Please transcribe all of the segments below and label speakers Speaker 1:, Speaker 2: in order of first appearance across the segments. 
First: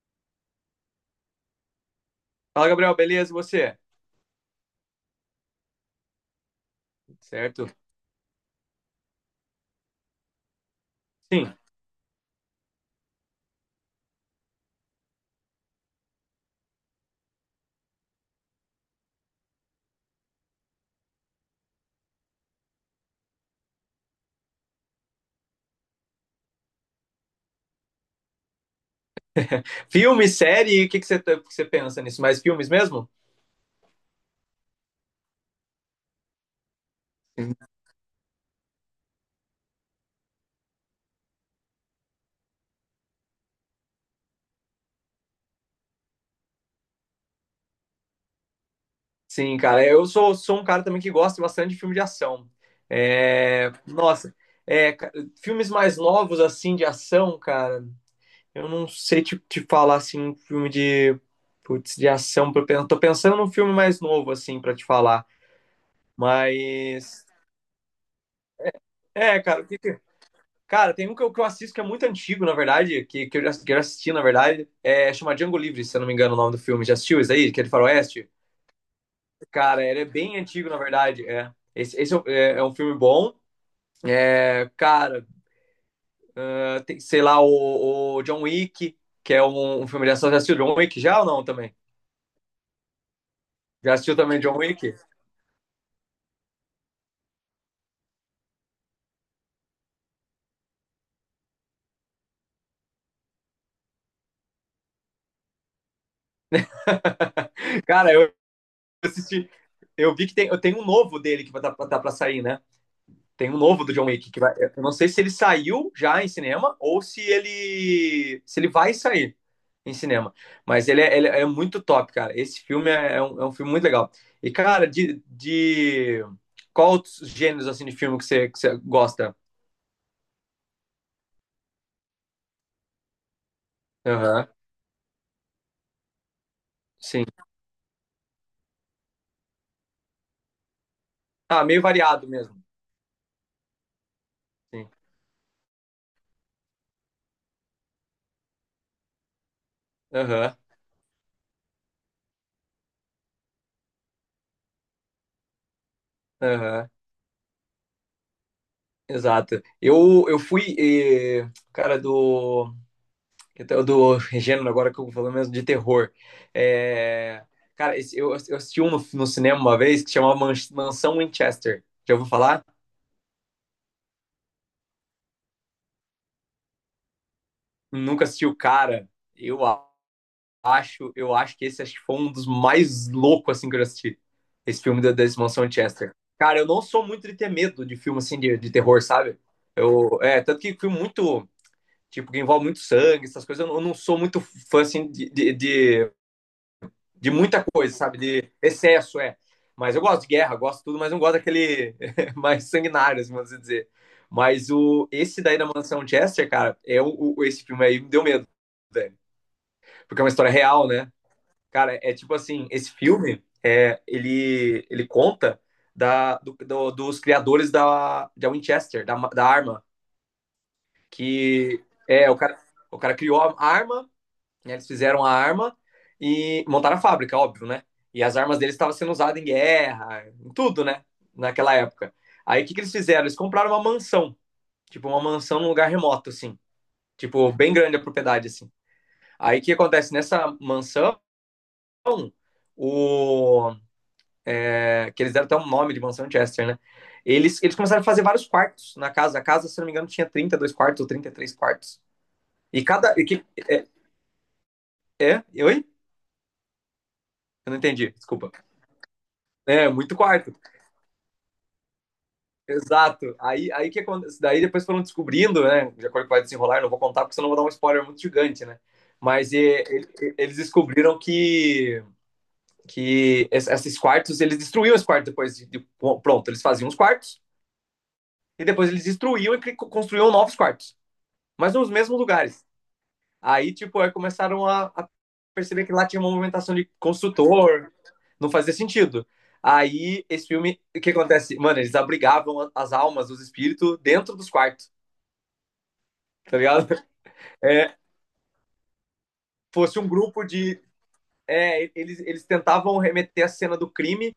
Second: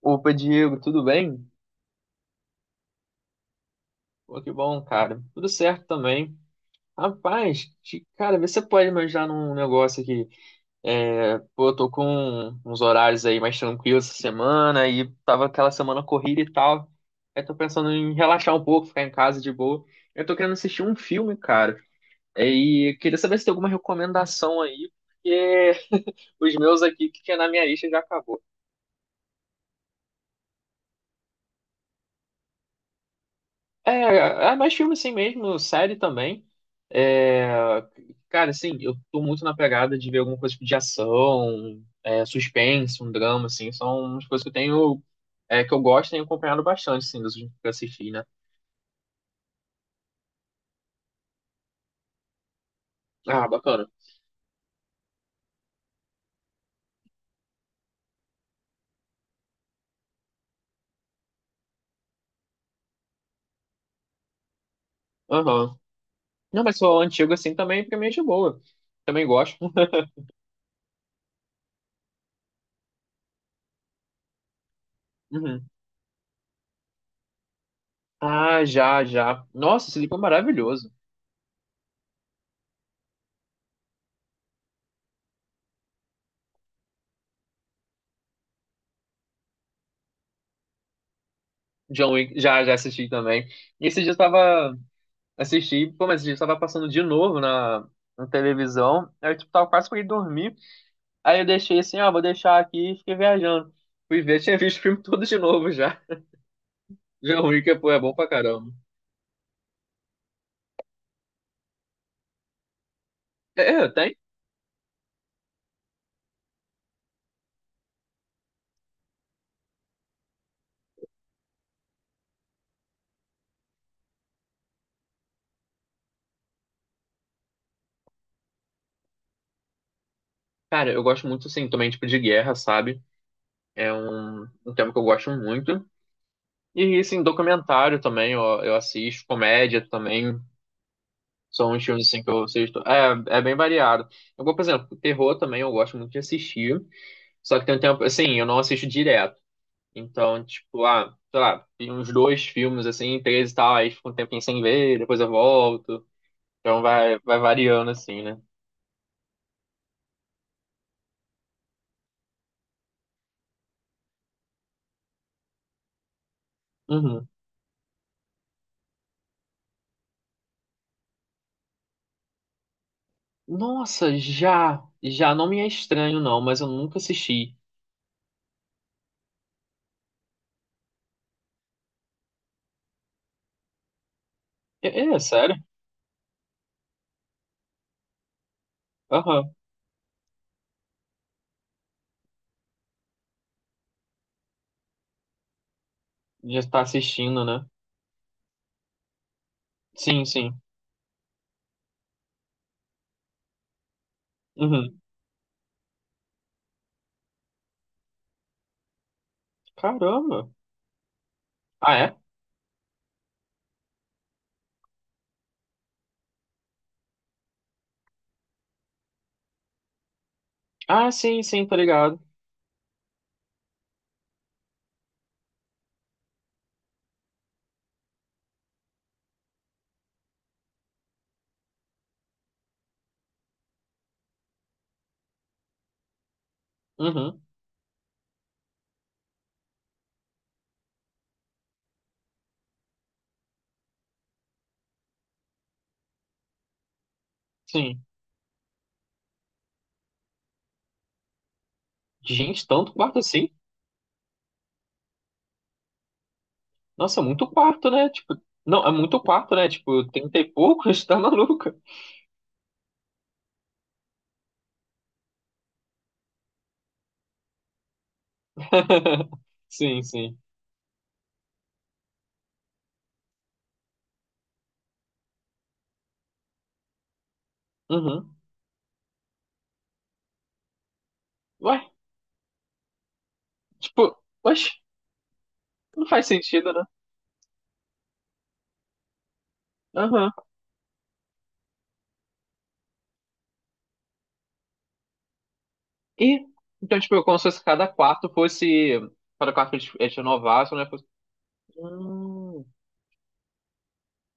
Speaker 1: Opa, Diego, tudo bem?
Speaker 2: Fala, Gabriel, beleza? E você?
Speaker 1: Pô, que bom, cara. Tudo certo também.
Speaker 2: Certo?
Speaker 1: Rapaz, cara, vê se você pode me ajudar num negócio aqui. É,
Speaker 2: Sim.
Speaker 1: pô, eu tô com uns horários aí mais tranquilos essa semana e tava aquela semana corrida e tal. Aí tô pensando em relaxar um pouco, ficar em casa de boa. Eu tô querendo assistir um filme, cara. E queria saber se tem alguma recomendação aí, porque os meus aqui que tinha na minha lista já acabou.
Speaker 2: Filme, série, o que você pensa nisso? Mais filmes mesmo?
Speaker 1: É, é mais filme assim mesmo, série também. É, cara, assim, eu tô muito na pegada de ver alguma coisa tipo de ação, é, suspense, um drama, assim, são umas coisas que eu tenho, é, que eu gosto e tenho acompanhado bastante, assim, dos últimos que eu assisti, né?
Speaker 2: Sim, cara, eu sou um cara também que gosta bastante de filme de ação.
Speaker 1: Ah,
Speaker 2: É,
Speaker 1: bacana.
Speaker 2: nossa, é, ca- filmes mais novos, assim, de ação, cara, eu não sei te falar, assim, um filme de, putz, de ação. Tô pensando num filme mais novo, assim, pra te falar.
Speaker 1: Aham. Não, mas sou
Speaker 2: Mas,
Speaker 1: antigo, assim, também, pra mim é de boa. Também
Speaker 2: é,
Speaker 1: gosto.
Speaker 2: cara, Cara, tem um que eu assisto que é muito antigo, na verdade, que eu já assisti, na verdade. É chamado Django
Speaker 1: Uhum.
Speaker 2: Livre, se eu não me engano o nome do filme. Já assistiu isso aí? Que é de faroeste?
Speaker 1: Ah, já, já.
Speaker 2: Cara,
Speaker 1: Nossa, esse
Speaker 2: ele é
Speaker 1: livro é
Speaker 2: bem antigo, na
Speaker 1: maravilhoso.
Speaker 2: verdade. É. Esse é, é um filme bom. É, cara, é, tem, sei lá, o John Wick, que é um filme de ação. Já assistiu John Wick já ou não também?
Speaker 1: John Wick, já, já assisti também. E
Speaker 2: Já
Speaker 1: esse dia eu
Speaker 2: assistiu também John
Speaker 1: tava.
Speaker 2: Wick?
Speaker 1: Assisti, pô, mas eu tava passando de novo na, na televisão. Aí eu tipo, tava quase pra ir dormir. Aí eu deixei assim, ah, vou deixar aqui e fiquei viajando. Fui ver, tinha visto o filme todo de novo já. Já é ruim que pô, é
Speaker 2: Cara,
Speaker 1: bom pra
Speaker 2: eu
Speaker 1: caramba.
Speaker 2: assisti. Eu vi que tem, eu tenho um novo dele que vai estar tá, tá pra sair, né? Tem um novo
Speaker 1: É,
Speaker 2: do John
Speaker 1: tem.
Speaker 2: Wick que vai. Eu não sei se ele saiu já em cinema ou se ele vai sair em cinema. Mas ele é muito top, cara. Esse filme é um filme muito legal. E, cara, qual outros gêneros assim, de filme que você gosta?
Speaker 1: Cara, eu gosto muito, assim, também, tipo, de guerra, sabe? É um,
Speaker 2: Aham,
Speaker 1: um tema que eu gosto muito. E, assim,
Speaker 2: sim.
Speaker 1: documentário também, ó, eu assisto, comédia também.
Speaker 2: Ah,
Speaker 1: São
Speaker 2: meio
Speaker 1: uns filmes, assim,
Speaker 2: variado
Speaker 1: que eu
Speaker 2: mesmo.
Speaker 1: assisto. É, é bem variado. Eu, vou, por
Speaker 2: Sim.
Speaker 1: exemplo, terror também eu gosto muito de assistir. Só que tem um tempo, assim, eu não assisto direto. Então,
Speaker 2: Aham,
Speaker 1: tipo, ah, sei lá, vi uns dois filmes assim, três e tal, aí fico um tempinho sem ver, depois eu volto. Então
Speaker 2: aham,
Speaker 1: vai, vai variando assim, né?
Speaker 2: exato. Eu fui, eh, cara, do Então, do gênero agora que eu vou falando mesmo de terror.
Speaker 1: Uhum.
Speaker 2: É, Cara, eu assisti um no, no cinema uma vez que chamava Mansão Winchester. Já ouviu falar?
Speaker 1: Nossa, já, já não me é estranho não, mas eu nunca assisti.
Speaker 2: Nunca assisti o cara. Eu a- eu acho que foi um dos mais loucos assim que eu já assisti. Esse
Speaker 1: É,
Speaker 2: filme da,
Speaker 1: é, é
Speaker 2: desse
Speaker 1: sério?
Speaker 2: Mansão Winchester. Cara, eu não sou muito de ter medo de filme assim de terror, sabe?
Speaker 1: Aham,
Speaker 2: Eu, é, tanto que filme muito, tipo, que envolve muito sangue, essas coisas, eu não sou muito fã assim de, de, de
Speaker 1: já tá
Speaker 2: de
Speaker 1: assistindo,
Speaker 2: muita
Speaker 1: né?
Speaker 2: coisa, sabe? De excesso, é. Mas eu gosto
Speaker 1: Sim,
Speaker 2: de
Speaker 1: sim.
Speaker 2: guerra, gosto de tudo, mas não gosto daquele mais sanguinário, assim, vamos dizer. Mas
Speaker 1: Uhum.
Speaker 2: o, esse daí da Mansão Chester, cara, é esse filme aí me deu medo, velho. Porque é uma
Speaker 1: Caramba.
Speaker 2: história real, né?
Speaker 1: Ah,
Speaker 2: Cara, é
Speaker 1: é?
Speaker 2: tipo assim, esse filme, é, ele conta dos criadores da Winchester, da arma.
Speaker 1: Ah, sim, sim, tá
Speaker 2: Que
Speaker 1: ligado.
Speaker 2: é, o cara criou a arma né, Eles fizeram a arma e montaram a fábrica, óbvio, né? E as armas deles estavam sendo usadas em guerra, em tudo, né? Naquela época. Aí o que, que eles fizeram? Eles compraram uma mansão, tipo uma mansão num lugar remoto, assim.
Speaker 1: Uhum,
Speaker 2: Tipo, bem grande a propriedade, assim. Aí o que acontece? Nessa mansão, o... É, que eles deram até um nome de mansão Chester, né? Eles começaram
Speaker 1: sim.
Speaker 2: a fazer vários quartos na casa. A casa, se não me engano, tinha 32 quartos ou 33 quartos.
Speaker 1: Gente,
Speaker 2: E
Speaker 1: tanto
Speaker 2: cada.
Speaker 1: quarto
Speaker 2: E que,
Speaker 1: assim?
Speaker 2: é, é? Oi?
Speaker 1: Nossa, muito
Speaker 2: Eu não
Speaker 1: quarto, né?
Speaker 2: entendi,
Speaker 1: Tipo,
Speaker 2: desculpa.
Speaker 1: não, é muito quarto, né?
Speaker 2: É,
Speaker 1: Tipo,
Speaker 2: muito
Speaker 1: trinta e
Speaker 2: quarto.
Speaker 1: poucos, tá maluco?
Speaker 2: Exato. Aí que acontece. Daí depois foram descobrindo, né? De acordo com o que vai desenrolar, eu não vou contar porque senão eu vou dar um spoiler muito gigante, né? Mas e,
Speaker 1: Sim, sim.
Speaker 2: eles descobriram que, esses quartos, eles destruíam os quartos pronto, eles faziam os quartos
Speaker 1: Uhum.
Speaker 2: e depois eles destruíam e construíam novos quartos,
Speaker 1: Ué,
Speaker 2: mas nos mesmos lugares. Aí, tipo, aí
Speaker 1: tipo,
Speaker 2: começaram
Speaker 1: oxe,
Speaker 2: a perceber que
Speaker 1: não
Speaker 2: lá tinha
Speaker 1: faz
Speaker 2: uma
Speaker 1: sentido,
Speaker 2: movimentação
Speaker 1: né?
Speaker 2: de construtor, não fazia sentido. Aí,
Speaker 1: Aham.
Speaker 2: esse filme, o que acontece? Mano, eles abrigavam as almas, os espíritos dentro dos quartos.
Speaker 1: E,
Speaker 2: Tá ligado?
Speaker 1: então, tipo, como se fosse cada
Speaker 2: É,
Speaker 1: quarto fosse. Cada quarto que eles
Speaker 2: fosse um
Speaker 1: eles
Speaker 2: grupo
Speaker 1: renovassem,
Speaker 2: de.
Speaker 1: né? Fosse...
Speaker 2: É, eles
Speaker 1: Hum,
Speaker 2: tentavam remeter a cena do crime,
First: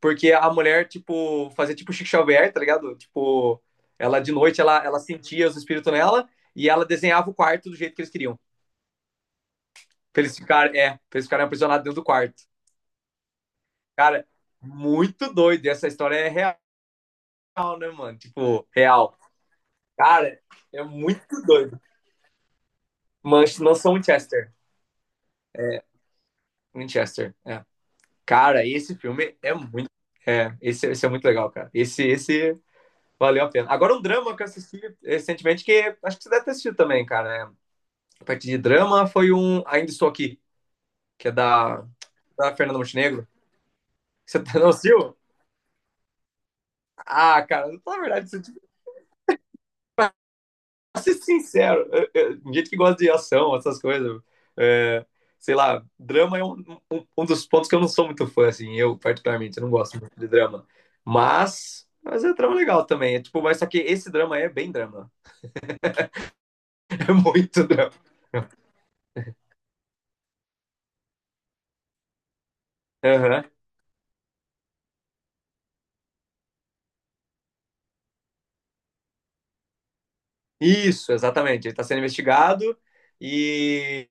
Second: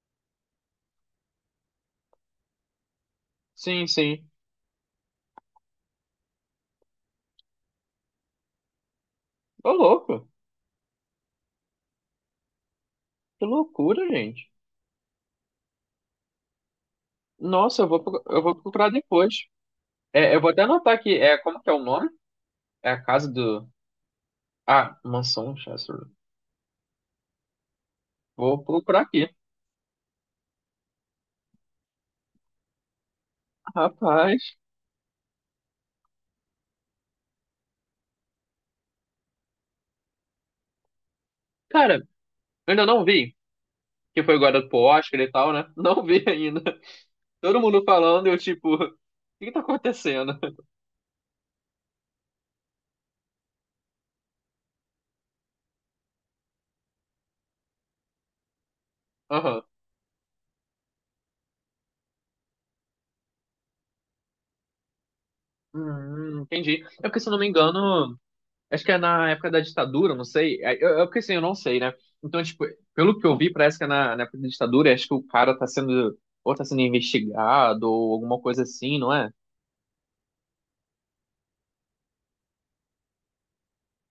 Speaker 2: porque a mulher, tipo, fazia tipo Chico Xavier, tá ligado? Tipo,
Speaker 1: sim,
Speaker 2: ela
Speaker 1: sim.
Speaker 2: de noite ela sentia os espíritos nela e ela desenhava o quarto do jeito que eles queriam.
Speaker 1: Ô,
Speaker 2: Pra
Speaker 1: louco.
Speaker 2: eles ficarem, é, pra eles ficarem aprisionados dentro do quarto.
Speaker 1: Que loucura,
Speaker 2: Cara,
Speaker 1: gente.
Speaker 2: muito doido. Essa história é real,
Speaker 1: Nossa, eu
Speaker 2: né,
Speaker 1: vou,
Speaker 2: mano?
Speaker 1: eu vou
Speaker 2: Tipo,
Speaker 1: procurar
Speaker 2: real.
Speaker 1: depois. É,
Speaker 2: Cara,
Speaker 1: eu vou até
Speaker 2: é
Speaker 1: anotar aqui. É,
Speaker 2: muito
Speaker 1: como que é o
Speaker 2: doido.
Speaker 1: nome? É a casa
Speaker 2: Mas
Speaker 1: do.
Speaker 2: não são Winchester.
Speaker 1: Ah, Mansão Chester.
Speaker 2: Winchester, é.
Speaker 1: Vou
Speaker 2: Cara, esse
Speaker 1: procurar aqui.
Speaker 2: filme é muito. É, esse é muito legal, cara. Esse valeu a pena. Agora, um drama que eu
Speaker 1: Rapaz.
Speaker 2: assisti recentemente, que acho que você deve ter assistido também, cara. Né? A partir de drama foi um Ainda Estou Aqui, que é da,
Speaker 1: Cara, eu
Speaker 2: da Fernanda
Speaker 1: ainda não
Speaker 2: Montenegro.
Speaker 1: vi. Que foi
Speaker 2: Você
Speaker 1: agora
Speaker 2: não
Speaker 1: pro
Speaker 2: assistiu?
Speaker 1: Oscar e tal, né? Não vi ainda.
Speaker 2: Ah,
Speaker 1: Todo
Speaker 2: cara,
Speaker 1: mundo
Speaker 2: na
Speaker 1: falando,
Speaker 2: verdade,
Speaker 1: eu tipo, o que que tá acontecendo?
Speaker 2: ser sincero, gente que gosta de ação, essas coisas, é, sei lá, drama é um dos pontos que eu não sou muito fã, assim, eu particularmente, eu
Speaker 1: Aham.
Speaker 2: não gosto muito de drama, mas é drama legal também, é tipo, mas só que esse drama é bem drama,
Speaker 1: Entendi. É
Speaker 2: é
Speaker 1: porque, se eu não me
Speaker 2: muito drama.
Speaker 1: engano, acho que é na época da ditadura, não sei. É é porque assim, eu não sei, né? Então, tipo, pelo que eu
Speaker 2: Aham.
Speaker 1: vi, parece que é na, na época da ditadura, acho que o cara tá sendo, ou tá sendo investigado, ou alguma coisa assim, não é?
Speaker 2: Isso, exatamente, ele tá sendo investigado e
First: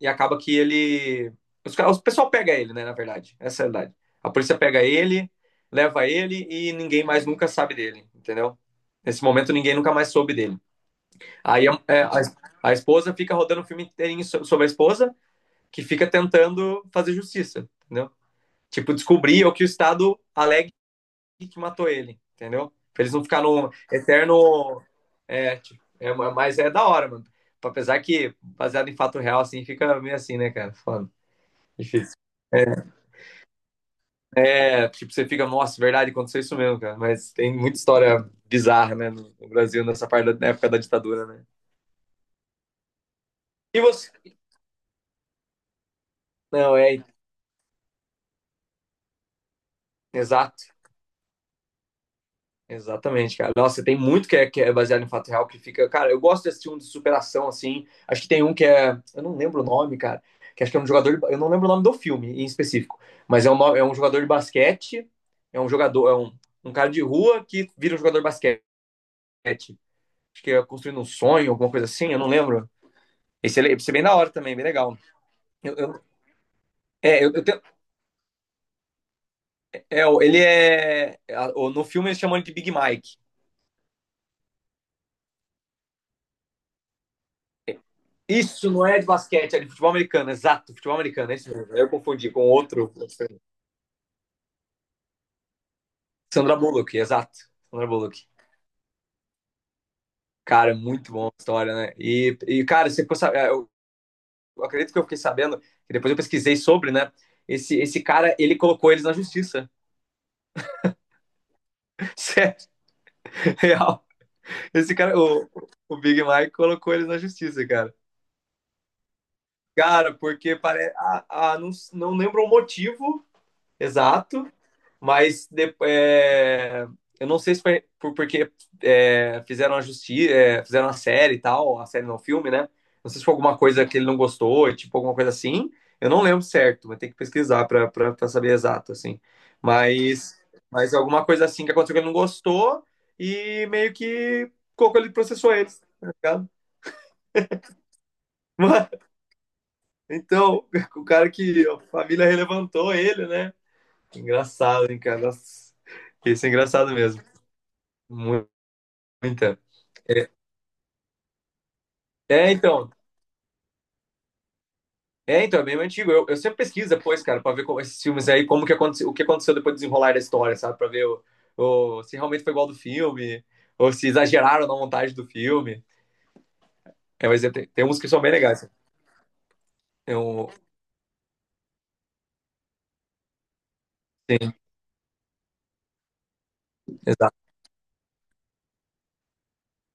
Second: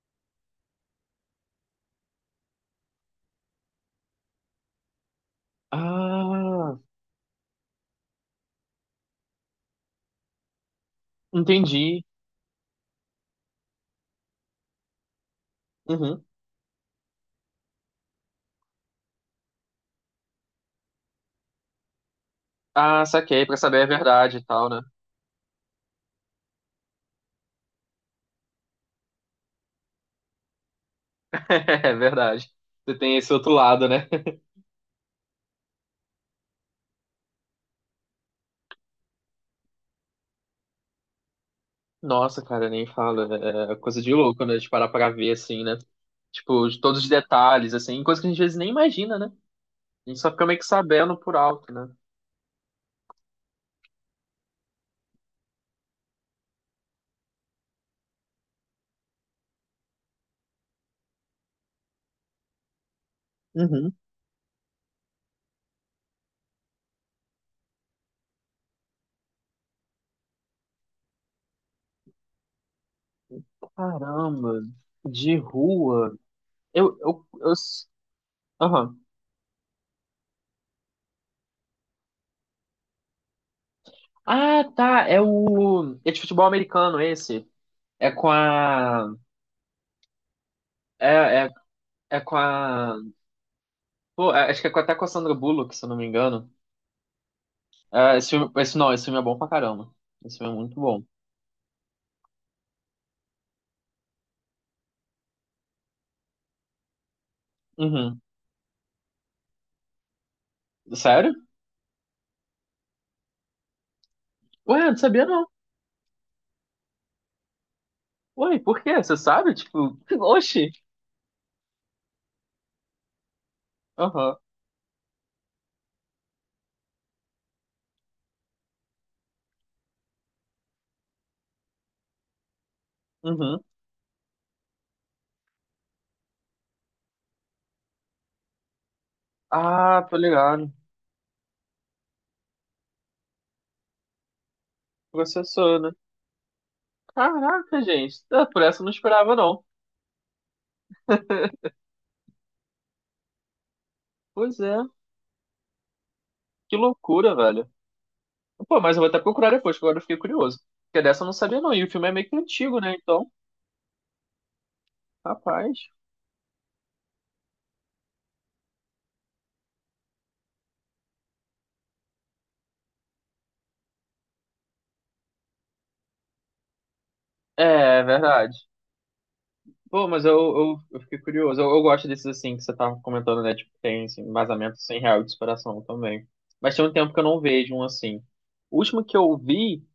Speaker 2: e acaba que ele. O pessoal pega ele, né? Na verdade, essa é a verdade. A polícia pega ele, leva ele e
Speaker 1: Ah,
Speaker 2: ninguém mais nunca sabe dele, entendeu? Nesse momento, ninguém nunca mais soube dele. Aí a,
Speaker 1: entendi.
Speaker 2: é, a, A esposa fica rodando o filme inteirinho sobre a esposa, que fica
Speaker 1: Uhum.
Speaker 2: tentando fazer justiça, entendeu? Tipo, descobrir o que o Estado alegue que matou ele, entendeu?
Speaker 1: Ah,
Speaker 2: Pra eles não
Speaker 1: saquei,
Speaker 2: ficarem
Speaker 1: pra
Speaker 2: no
Speaker 1: saber a verdade e tal, né?
Speaker 2: eterno. É, tipo, é, mas é da hora, mano. Apesar que, baseado em fato real, assim, fica meio assim, né, cara? Foda.
Speaker 1: É
Speaker 2: Difícil.
Speaker 1: verdade.
Speaker 2: É,
Speaker 1: Você tem esse outro lado, né?
Speaker 2: é, tipo, você fica, nossa, é verdade, aconteceu isso mesmo, cara. Mas tem muita história bizarra, né, no Brasil, nessa parte da na época da ditadura, né?
Speaker 1: Nossa, cara, nem fala. É
Speaker 2: E
Speaker 1: coisa
Speaker 2: você?
Speaker 1: de louco, né? De parar pra ver, assim, né? Tipo,
Speaker 2: Não,
Speaker 1: de
Speaker 2: é,
Speaker 1: todos os detalhes, assim, coisa que a gente às vezes nem imagina, né? A gente só fica meio que
Speaker 2: exato.
Speaker 1: sabendo por alto, né?
Speaker 2: Exatamente, cara. Nossa, tem muito que é baseado em fato real que fica. Cara, eu gosto de assistir um de superação, assim. Acho que tem um que é. Eu não lembro o nome, cara. Que acho que é um jogador. Eu não lembro o nome do filme em específico. Mas é um, é
Speaker 1: Uhum.
Speaker 2: um jogador de basquete. É um jogador. É um, um cara de rua que vira um jogador de basquete. Acho que é construindo um sonho, alguma coisa assim. Eu não lembro. Esse é bem da hora também,
Speaker 1: Caramba,
Speaker 2: bem legal.
Speaker 1: de
Speaker 2: Eu, eu-
Speaker 1: rua. Eu,
Speaker 2: é,
Speaker 1: eu,
Speaker 2: eu, eu
Speaker 1: eu...
Speaker 2: tenho,
Speaker 1: s- Aham.
Speaker 2: é, ele é. No filme eles chamam ele de Big Mike.
Speaker 1: Ah, tá. É o. É de futebol americano esse. É com
Speaker 2: Isso não é de
Speaker 1: a.
Speaker 2: basquete, é de futebol americano, exato, futebol americano, é
Speaker 1: É, é,
Speaker 2: isso mesmo. Eu
Speaker 1: é
Speaker 2: confundi
Speaker 1: com
Speaker 2: com outro.
Speaker 1: a. Pô, acho que é até com a Sandra Bullock, se eu não me engano.
Speaker 2: Sandra Bullock, exato. Sandra
Speaker 1: É,
Speaker 2: Bullock.
Speaker 1: esse filme... esse não, esse filme é bom pra caramba. Esse filme é
Speaker 2: Cara, é
Speaker 1: muito bom.
Speaker 2: muito bom a história, né? E cara, você ficou sabendo, eu acredito que eu fiquei sabendo, que depois eu pesquisei sobre, né? Esse
Speaker 1: Uhum.
Speaker 2: cara, ele colocou eles na justiça.
Speaker 1: Sério?
Speaker 2: Sério, real.
Speaker 1: Ué,
Speaker 2: Esse
Speaker 1: não
Speaker 2: cara,
Speaker 1: sabia não.
Speaker 2: o Big Mike colocou eles na justiça, cara.
Speaker 1: Ué, por quê? Você sabe? Tipo,
Speaker 2: Cara, porque
Speaker 1: oxi.
Speaker 2: parece. Ah, ah, não lembro o motivo
Speaker 1: Aham.
Speaker 2: exato, é, eu não sei se foi por, porque é, fizeram a justiça, fizeram a série e tal, a série não, o filme, né? Não sei se foi alguma
Speaker 1: Uhum.
Speaker 2: coisa que ele não gostou, tipo alguma coisa assim. Eu não lembro certo, mas tem que pesquisar pra pra saber exato, assim.
Speaker 1: Ah, tô
Speaker 2: Mas,
Speaker 1: ligado.
Speaker 2: mas alguma coisa assim que aconteceu que ele não gostou e meio que colocou ele processou
Speaker 1: Processou,
Speaker 2: eles,
Speaker 1: né?
Speaker 2: tá ligado?
Speaker 1: Caraca, gente. Ah, por essa eu não esperava, não.
Speaker 2: Então, o cara que a família relevantou ele, né?
Speaker 1: Pois é.
Speaker 2: Engraçado, hein, cara? Nossa, Isso é
Speaker 1: Que
Speaker 2: engraçado mesmo.
Speaker 1: loucura, velho.
Speaker 2: Mu-
Speaker 1: Pô, mas eu vou até procurar
Speaker 2: Muita.
Speaker 1: depois, que agora eu fiquei
Speaker 2: É,
Speaker 1: curioso. Porque dessa eu não sabia, não. E o filme é meio que
Speaker 2: é,
Speaker 1: antigo,
Speaker 2: então.
Speaker 1: né? Então,
Speaker 2: É, então, é bem
Speaker 1: rapaz.
Speaker 2: antigo. Eu sempre pesquiso depois, cara, pra ver como, esses filmes aí, como que aconteceu, o que aconteceu depois do desenrolar da história, sabe? Pra ver se realmente foi igual ao do filme, ou se exageraram na montagem do filme. É, mas é,
Speaker 1: É,
Speaker 2: tem, tem uns
Speaker 1: é
Speaker 2: que são bem
Speaker 1: verdade.
Speaker 2: legais. Cara.
Speaker 1: Pô,
Speaker 2: Tem
Speaker 1: mas eu,
Speaker 2: um,
Speaker 1: eu, eu fiquei curioso. Eu gosto desses, assim, que você tava comentando, né? Tipo, tem assim,
Speaker 2: sim,
Speaker 1: embasamento sem real de inspiração também. Mas tem um tempo que eu
Speaker 2: exato.
Speaker 1: não vejo um assim. O último que eu vi.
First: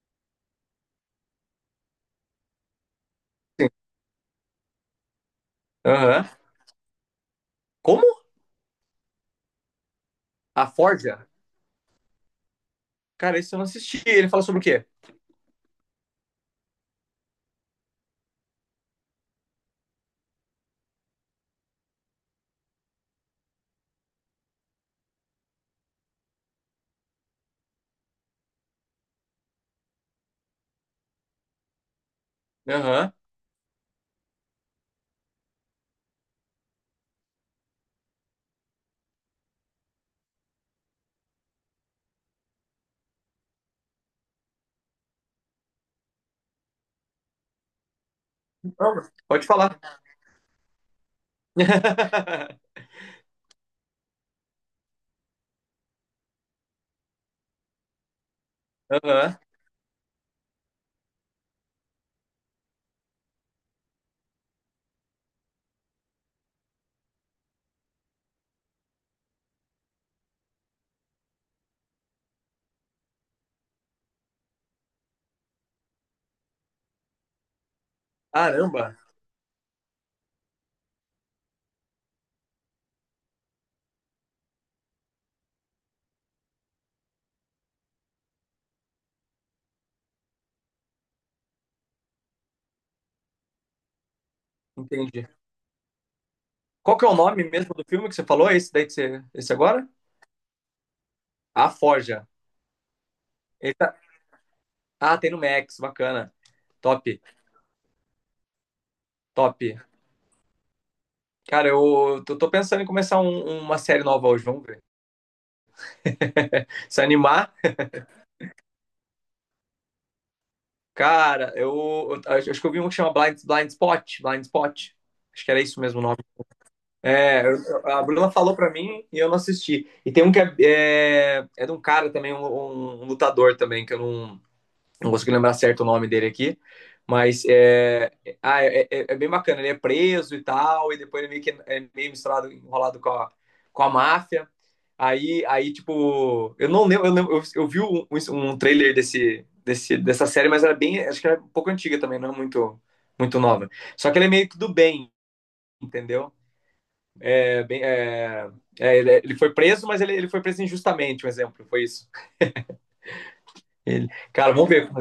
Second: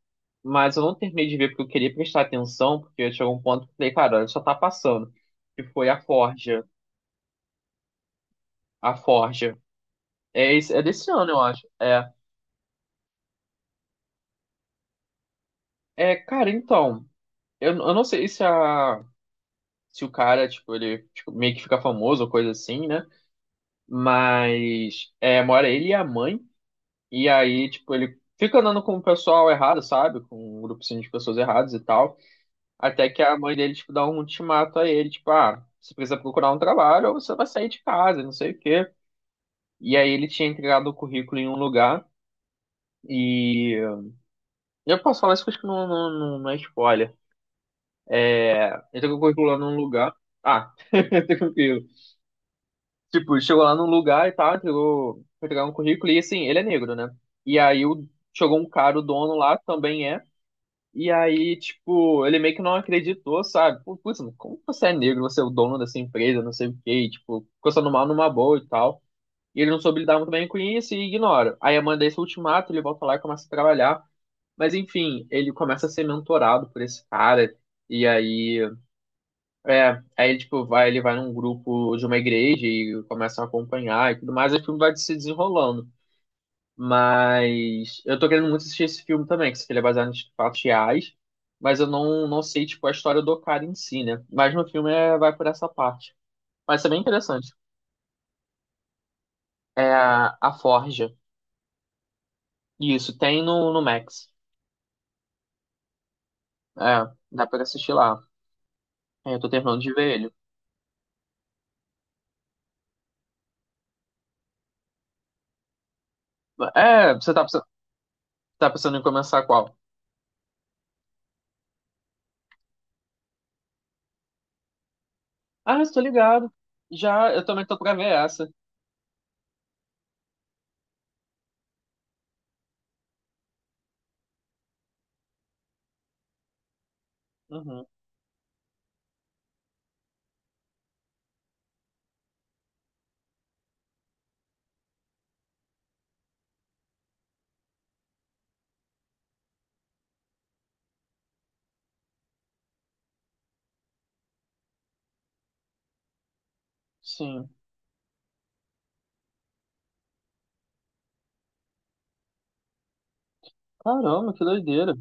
Speaker 1: Mas eu não terminei de ver porque eu queria prestar atenção, porque chegou um ponto
Speaker 2: Sim.
Speaker 1: que eu falei, cara, olha, só tá passando. Que foi a
Speaker 2: Aham.
Speaker 1: Forja.
Speaker 2: Como?
Speaker 1: A Forja. É,
Speaker 2: A
Speaker 1: é desse
Speaker 2: Forja?
Speaker 1: ano, eu acho. É.
Speaker 2: Cara, isso eu não assisti. Ele fala sobre o quê?
Speaker 1: É, cara, então. Eu não sei se a. Se o cara, tipo, ele tipo, meio que fica famoso ou coisa assim, né? Mas é, mora ele e a mãe. E aí, tipo, ele fica andando com o pessoal errado, sabe? Com um grupo assim, de pessoas erradas e tal. Até
Speaker 2: Aham.
Speaker 1: que a mãe dele, tipo, dá um ultimato a ele, tipo, ah, você precisa procurar um trabalho ou você vai sair de casa, não sei o quê. E aí ele tinha entregado o currículo em um lugar e... Eu posso falar isso, que eu acho que não é spoiler. É...
Speaker 2: Não,
Speaker 1: Entregou o
Speaker 2: Pode
Speaker 1: currículo lá num
Speaker 2: falar.
Speaker 1: lugar... Ah, tranquilo. Tipo, chegou lá num lugar e tal, entregou... Foi entregar um currículo e, assim, ele é negro, né? E aí o... chegou um cara, o dono
Speaker 2: Aham.
Speaker 1: lá, também é. E aí, tipo, ele meio que não acreditou, sabe? Pô, putz, mano, como você é negro, você é o dono dessa empresa, não sei o quê, e, tipo, ficou sendo mal numa boa e tal. E ele não soube lidar muito bem com isso e ignora. Aí eu mandei esse ultimato, ele volta lá e começa a trabalhar. Mas enfim, ele começa a ser mentorado por esse cara. E aí,
Speaker 2: Caramba,
Speaker 1: é, aí tipo, vai, ele vai num grupo de uma igreja e começa a acompanhar e tudo mais, e o filme vai se desenrolando. Mas eu tô querendo muito assistir esse filme também, que ele é baseado em fatos reais, mas eu não, não sei, tipo, a história do cara em si, né? Mas no filme é,
Speaker 2: entendi.
Speaker 1: vai por essa parte. Mas é
Speaker 2: Qual
Speaker 1: bem
Speaker 2: que é o nome
Speaker 1: interessante.
Speaker 2: mesmo do filme que você falou? Esse daí que você, esse agora?
Speaker 1: É a Forja.
Speaker 2: A Forja.
Speaker 1: Isso, tem no,
Speaker 2: Ele
Speaker 1: no
Speaker 2: tá-
Speaker 1: Max.
Speaker 2: Ah, tem no Max, bacana. Top,
Speaker 1: É, dá pra assistir lá. É, eu tô
Speaker 2: top.
Speaker 1: terminando de ver ele.
Speaker 2: Cara, eu tô pensando em começar uma série nova hoje, vamos ver. Se
Speaker 1: É, você tá,
Speaker 2: animar,
Speaker 1: tá pensando em começar qual?
Speaker 2: cara, eu acho que eu vi um que chama Blind Spot. Acho que era isso
Speaker 1: Ah,
Speaker 2: mesmo
Speaker 1: estou
Speaker 2: o nome.
Speaker 1: ligado. Já,
Speaker 2: É,
Speaker 1: eu também tô pra
Speaker 2: a
Speaker 1: ver
Speaker 2: Bruna
Speaker 1: essa.
Speaker 2: falou pra mim e eu não assisti. E tem um que é, é, é de um cara também, um lutador também, que eu não, não consegui lembrar certo o nome dele aqui, mas
Speaker 1: Uhum,
Speaker 2: é, ah, é, é, é bem bacana. Ele é preso e tal, e depois ele meio que é meio misturado, enrolado com a máfia. Aí, tipo, eu não lembro, eu, lembro, eu vi um, um trailer dessa série, mas era bem, acho que era um pouco antiga também, não é muito, muito nova. Só que ele é meio que do bem, entendeu?
Speaker 1: sim.
Speaker 2: É, bem, é, é, ele, foi preso, mas ele foi preso injustamente, um exemplo, foi isso. Ele,
Speaker 1: Caramba, que
Speaker 2: cara, vamos ver.
Speaker 1: doideira.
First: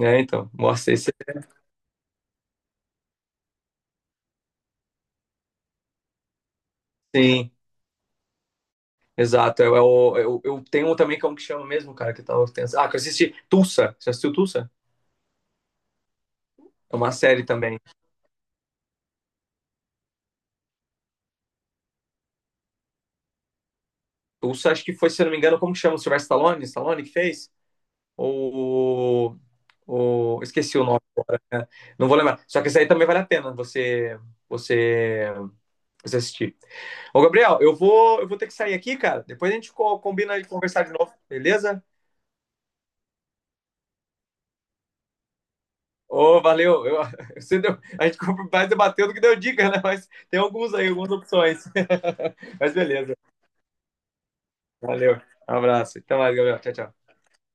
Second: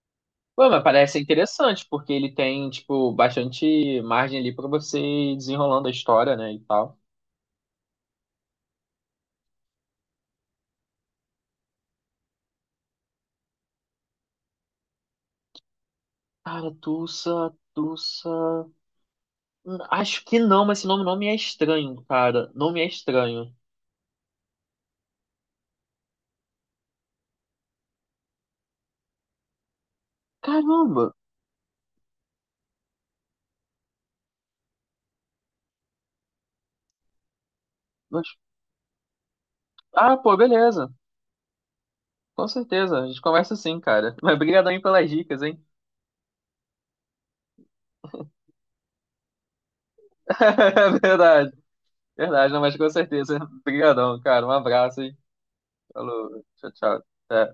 Speaker 2: É, então,
Speaker 1: Pô, mas
Speaker 2: mostra esse,
Speaker 1: parece interessante, porque ele tem, tipo, bastante margem ali pra você ir desenrolando a história, né, e tal.
Speaker 2: assim, Exato. Eu tenho um também que é um que chama mesmo, cara, que eu tava pensando. Ah, que eu assisti Tulsa. Você assistiu Tulsa?
Speaker 1: Cara,
Speaker 2: É uma série
Speaker 1: Tulsa,
Speaker 2: também.
Speaker 1: Tulsa... acho que não, mas esse nome não me é estranho, cara. Não me é estranho.
Speaker 2: Tulsa, acho que foi, se eu não me engano, como que chama? O Sylvester Stallone? Stallone que fez? Ou. Ou... Esqueci o nome,
Speaker 1: Caramba!
Speaker 2: né? Não vou lembrar. Só que isso aí também vale a pena você, você assistir. Ô, Gabriel, eu vou,
Speaker 1: Mas...
Speaker 2: eu vou ter que sair aqui, cara. Depois a gente
Speaker 1: Ah, pô,
Speaker 2: combina de conversar
Speaker 1: beleza.
Speaker 2: de novo, beleza?
Speaker 1: Com certeza, a gente conversa sim, cara. Mas brigadão aí pelas dicas, hein?
Speaker 2: Ô, valeu. Eu- você deu- a gente mais debateu do que deu dica, né? Mas tem alguns aí, algumas
Speaker 1: Verdade,
Speaker 2: opções.
Speaker 1: verdade, não,
Speaker 2: Mas
Speaker 1: mas com
Speaker 2: beleza.
Speaker 1: certeza. Obrigadão, cara. Um abraço,
Speaker 2: Valeu.
Speaker 1: hein?
Speaker 2: Um abraço. Até mais,
Speaker 1: Falou,
Speaker 2: Gabriel.
Speaker 1: tchau,
Speaker 2: Tchau,
Speaker 1: tchau.
Speaker 2: tchau.
Speaker 1: Até.